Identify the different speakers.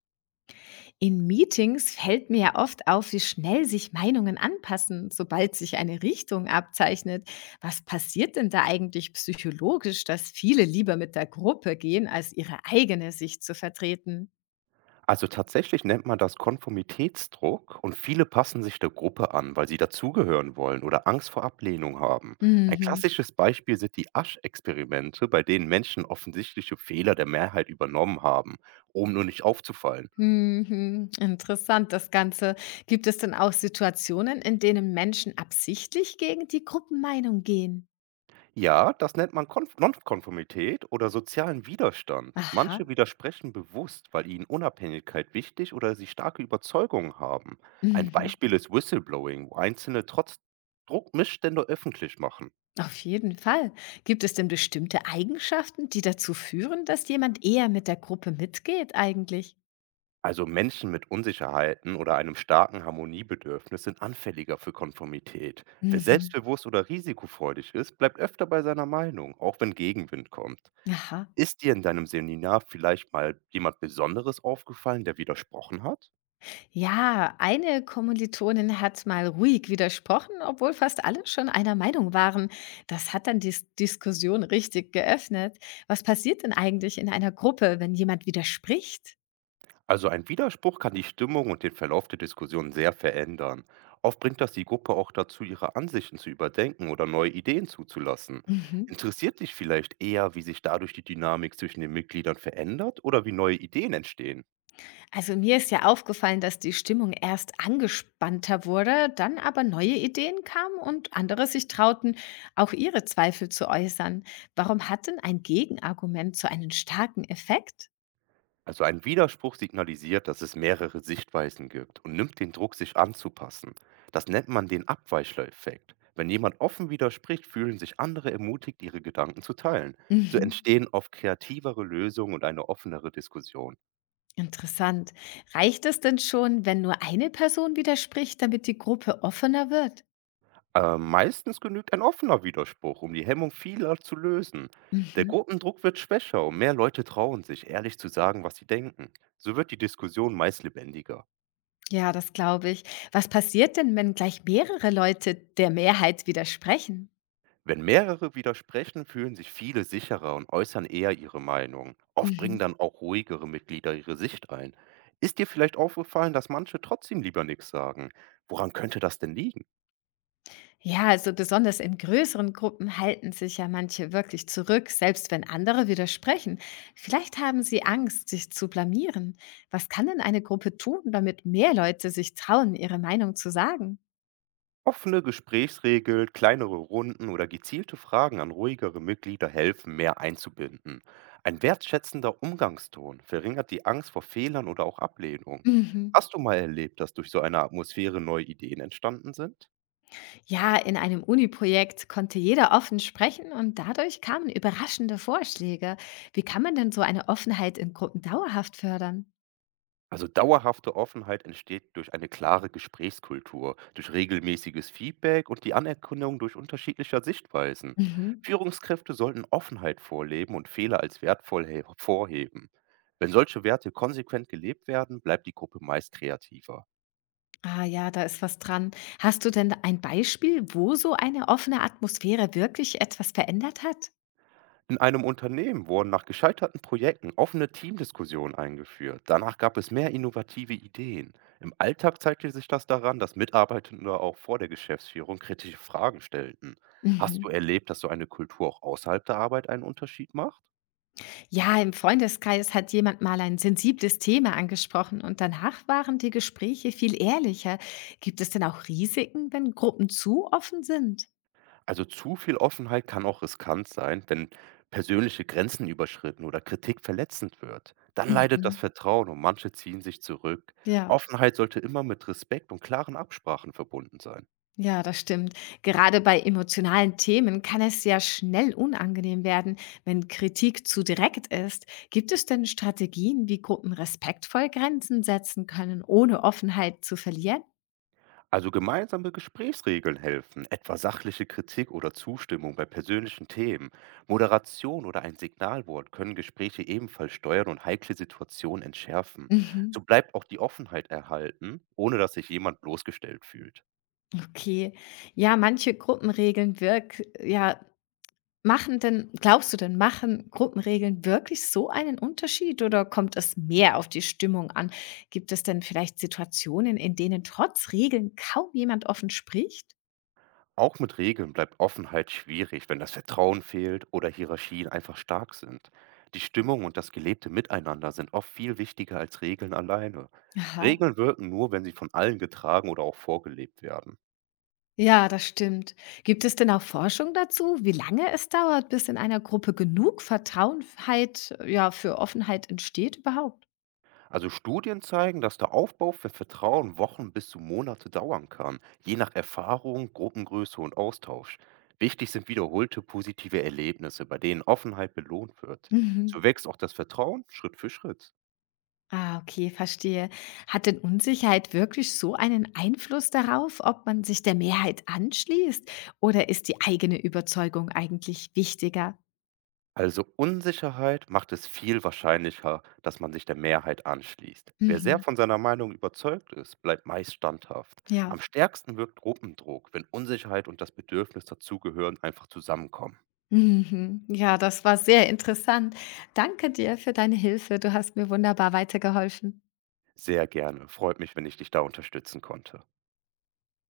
Speaker 1: In Meetings fällt mir ja oft auf, wie schnell sich Meinungen anpassen, sobald sich eine Richtung abzeichnet. Was passiert denn da eigentlich psychologisch, dass viele lieber mit der Gruppe gehen, als ihre eigene Sicht zu vertreten?
Speaker 2: Also tatsächlich nennt man das Konformitätsdruck und viele passen sich der Gruppe an, weil sie dazugehören wollen oder Angst vor Ablehnung haben. Ein
Speaker 1: Mhm.
Speaker 2: klassisches Beispiel sind die Asch-Experimente, bei denen Menschen offensichtliche Fehler der Mehrheit übernommen haben, um nur nicht aufzufallen.
Speaker 1: Mhm. Interessant das Ganze. Gibt es denn auch Situationen, in denen Menschen absichtlich gegen die Gruppenmeinung gehen?
Speaker 2: Ja, das nennt man Konf Nonkonformität oder sozialen Widerstand.
Speaker 1: Aha.
Speaker 2: Manche widersprechen bewusst, weil ihnen Unabhängigkeit wichtig oder sie starke Überzeugungen haben. Ein
Speaker 1: Mhm.
Speaker 2: Beispiel ist Whistleblowing, wo Einzelne trotz Druck Missstände öffentlich machen.
Speaker 1: Auf jeden Fall. Gibt es denn bestimmte Eigenschaften, die dazu führen, dass jemand eher mit der Gruppe mitgeht eigentlich?
Speaker 2: Also Menschen mit Unsicherheiten oder einem starken Harmoniebedürfnis sind anfälliger für Konformität. Wer
Speaker 1: Mhm.
Speaker 2: selbstbewusst oder risikofreudig ist, bleibt öfter bei seiner Meinung, auch wenn Gegenwind kommt.
Speaker 1: Aha.
Speaker 2: Ist dir in deinem Seminar vielleicht mal jemand Besonderes aufgefallen, der widersprochen hat?
Speaker 1: Ja, eine Kommilitonin hat mal ruhig widersprochen, obwohl fast alle schon einer Meinung waren. Das hat dann die Diskussion richtig geöffnet. Was passiert denn eigentlich in einer Gruppe, wenn jemand widerspricht?
Speaker 2: Also ein Widerspruch kann die Stimmung und den Verlauf der Diskussion sehr verändern. Oft bringt das die Gruppe auch dazu, ihre Ansichten zu überdenken oder neue Ideen zuzulassen.
Speaker 1: Mhm.
Speaker 2: Interessiert dich vielleicht eher, wie sich dadurch die Dynamik zwischen den Mitgliedern verändert oder wie neue Ideen entstehen?
Speaker 1: Also mir ist ja aufgefallen, dass die Stimmung erst angespannter wurde, dann aber neue Ideen kamen und andere sich trauten, auch ihre Zweifel zu äußern. Warum hat denn ein Gegenargument so einen starken Effekt?
Speaker 2: Also ein Widerspruch signalisiert, dass es mehrere Sichtweisen gibt und nimmt den Druck, sich anzupassen. Das nennt man den Abweichler-Effekt. Wenn jemand offen widerspricht, fühlen sich andere ermutigt, ihre Gedanken zu teilen. So
Speaker 1: Mhm.
Speaker 2: entstehen oft kreativere Lösungen und eine offenere Diskussion.
Speaker 1: Interessant. Reicht es denn schon, wenn nur eine Person widerspricht, damit die Gruppe offener wird?
Speaker 2: Meistens genügt ein offener Widerspruch, um die Hemmung vieler zu lösen. Der
Speaker 1: Mhm.
Speaker 2: Gruppendruck wird schwächer und mehr Leute trauen sich, ehrlich zu sagen, was sie denken. So wird die Diskussion meist lebendiger.
Speaker 1: Ja, das glaube ich. Was passiert denn, wenn gleich mehrere Leute der Mehrheit widersprechen?
Speaker 2: Wenn mehrere widersprechen, fühlen sich viele sicherer und äußern eher ihre Meinung. Oft bringen
Speaker 1: Mhm.
Speaker 2: dann auch ruhigere Mitglieder ihre Sicht ein. Ist dir vielleicht aufgefallen, dass manche trotzdem lieber nichts sagen? Woran könnte das denn liegen?
Speaker 1: Ja, also besonders in größeren Gruppen halten sich ja manche wirklich zurück, selbst wenn andere widersprechen. Vielleicht haben sie Angst, sich zu blamieren. Was kann denn eine Gruppe tun, damit mehr Leute sich trauen, ihre Meinung zu sagen?
Speaker 2: Offene Gesprächsregeln, kleinere Runden oder gezielte Fragen an ruhigere Mitglieder helfen, mehr einzubinden. Ein wertschätzender Umgangston verringert die Angst vor Fehlern oder auch Ablehnung.
Speaker 1: Mhm.
Speaker 2: Hast du mal erlebt, dass durch so eine Atmosphäre neue Ideen entstanden sind?
Speaker 1: Ja, in einem Uni-Projekt konnte jeder offen sprechen, und dadurch kamen überraschende Vorschläge. Wie kann man denn so eine Offenheit in Gruppen dauerhaft fördern?
Speaker 2: Also dauerhafte Offenheit entsteht durch eine klare Gesprächskultur, durch regelmäßiges Feedback und die Anerkennung durch unterschiedlicher Sichtweisen.
Speaker 1: Mhm.
Speaker 2: Führungskräfte sollten Offenheit vorleben und Fehler als wertvoll hervorheben. Wenn solche Werte konsequent gelebt werden, bleibt die Gruppe meist kreativer.
Speaker 1: Ah ja, da ist was dran. Hast du denn ein Beispiel, wo so eine offene Atmosphäre wirklich etwas verändert hat?
Speaker 2: In einem Unternehmen wurden nach gescheiterten Projekten offene Teamdiskussionen eingeführt. Danach gab es mehr innovative Ideen. Im Alltag zeigte sich das daran, dass Mitarbeitende auch vor der Geschäftsführung kritische Fragen stellten. Hast
Speaker 1: Mhm.
Speaker 2: du erlebt, dass so eine Kultur auch außerhalb der Arbeit einen Unterschied macht?
Speaker 1: Ja, im Freundeskreis hat jemand mal ein sensibles Thema angesprochen, und danach waren die Gespräche viel ehrlicher. Gibt es denn auch Risiken, wenn Gruppen zu offen sind?
Speaker 2: Also zu viel Offenheit kann auch riskant sein, wenn persönliche Grenzen überschritten oder Kritik verletzend wird. Dann leidet das
Speaker 1: Mhm.
Speaker 2: Vertrauen und manche ziehen sich zurück.
Speaker 1: Ja.
Speaker 2: Offenheit sollte immer mit Respekt und klaren Absprachen verbunden sein.
Speaker 1: Ja, das stimmt. Gerade bei emotionalen Themen kann es sehr schnell unangenehm werden, wenn Kritik zu direkt ist. Gibt es denn Strategien, wie Gruppen respektvoll Grenzen setzen können, ohne Offenheit zu verlieren?
Speaker 2: Also gemeinsame Gesprächsregeln helfen, etwa sachliche Kritik oder Zustimmung bei persönlichen Themen, Moderation oder ein Signalwort können Gespräche ebenfalls steuern und heikle Situationen entschärfen.
Speaker 1: Mhm.
Speaker 2: So bleibt auch die Offenheit erhalten, ohne dass sich jemand bloßgestellt fühlt.
Speaker 1: Okay. Ja, manche Gruppenregeln wirk ja, machen denn, glaubst du, machen Gruppenregeln wirklich so einen Unterschied, oder kommt es mehr auf die Stimmung an? Gibt es denn vielleicht Situationen, in denen trotz Regeln kaum jemand offen spricht?
Speaker 2: Auch mit Regeln bleibt Offenheit schwierig, wenn das Vertrauen fehlt oder Hierarchien einfach stark sind. Die Stimmung und das gelebte Miteinander sind oft viel wichtiger als Regeln alleine. Regeln wirken nur, wenn sie von allen getragen oder auch vorgelebt werden.
Speaker 1: Ja, das stimmt. Gibt es denn auch Forschung dazu, wie lange es dauert, bis in einer Gruppe genug Vertrauenheit, ja, für Offenheit entsteht überhaupt?
Speaker 2: Also Studien zeigen, dass der Aufbau für Vertrauen Wochen bis zu Monate dauern kann, je nach Erfahrung, Gruppengröße und Austausch. Wichtig sind wiederholte positive Erlebnisse, bei denen Offenheit belohnt wird. So
Speaker 1: Mhm.
Speaker 2: wächst auch das Vertrauen Schritt für Schritt.
Speaker 1: Ah, okay, verstehe. Hat denn Unsicherheit wirklich so einen Einfluss darauf, ob man sich der Mehrheit anschließt? Oder ist die eigene Überzeugung eigentlich wichtiger?
Speaker 2: Also Unsicherheit macht es viel wahrscheinlicher, dass man sich der Mehrheit anschließt. Wer sehr
Speaker 1: Mhm.
Speaker 2: von seiner Meinung überzeugt ist, bleibt meist standhaft.
Speaker 1: Ja.
Speaker 2: Am stärksten wirkt Gruppendruck, wenn Unsicherheit und das Bedürfnis dazugehören einfach zusammenkommen.
Speaker 1: Mhm. Ja, das war sehr interessant. Danke dir für deine Hilfe. Du hast mir wunderbar weitergeholfen.
Speaker 2: Sehr gerne. Freut mich, wenn ich dich da unterstützen konnte.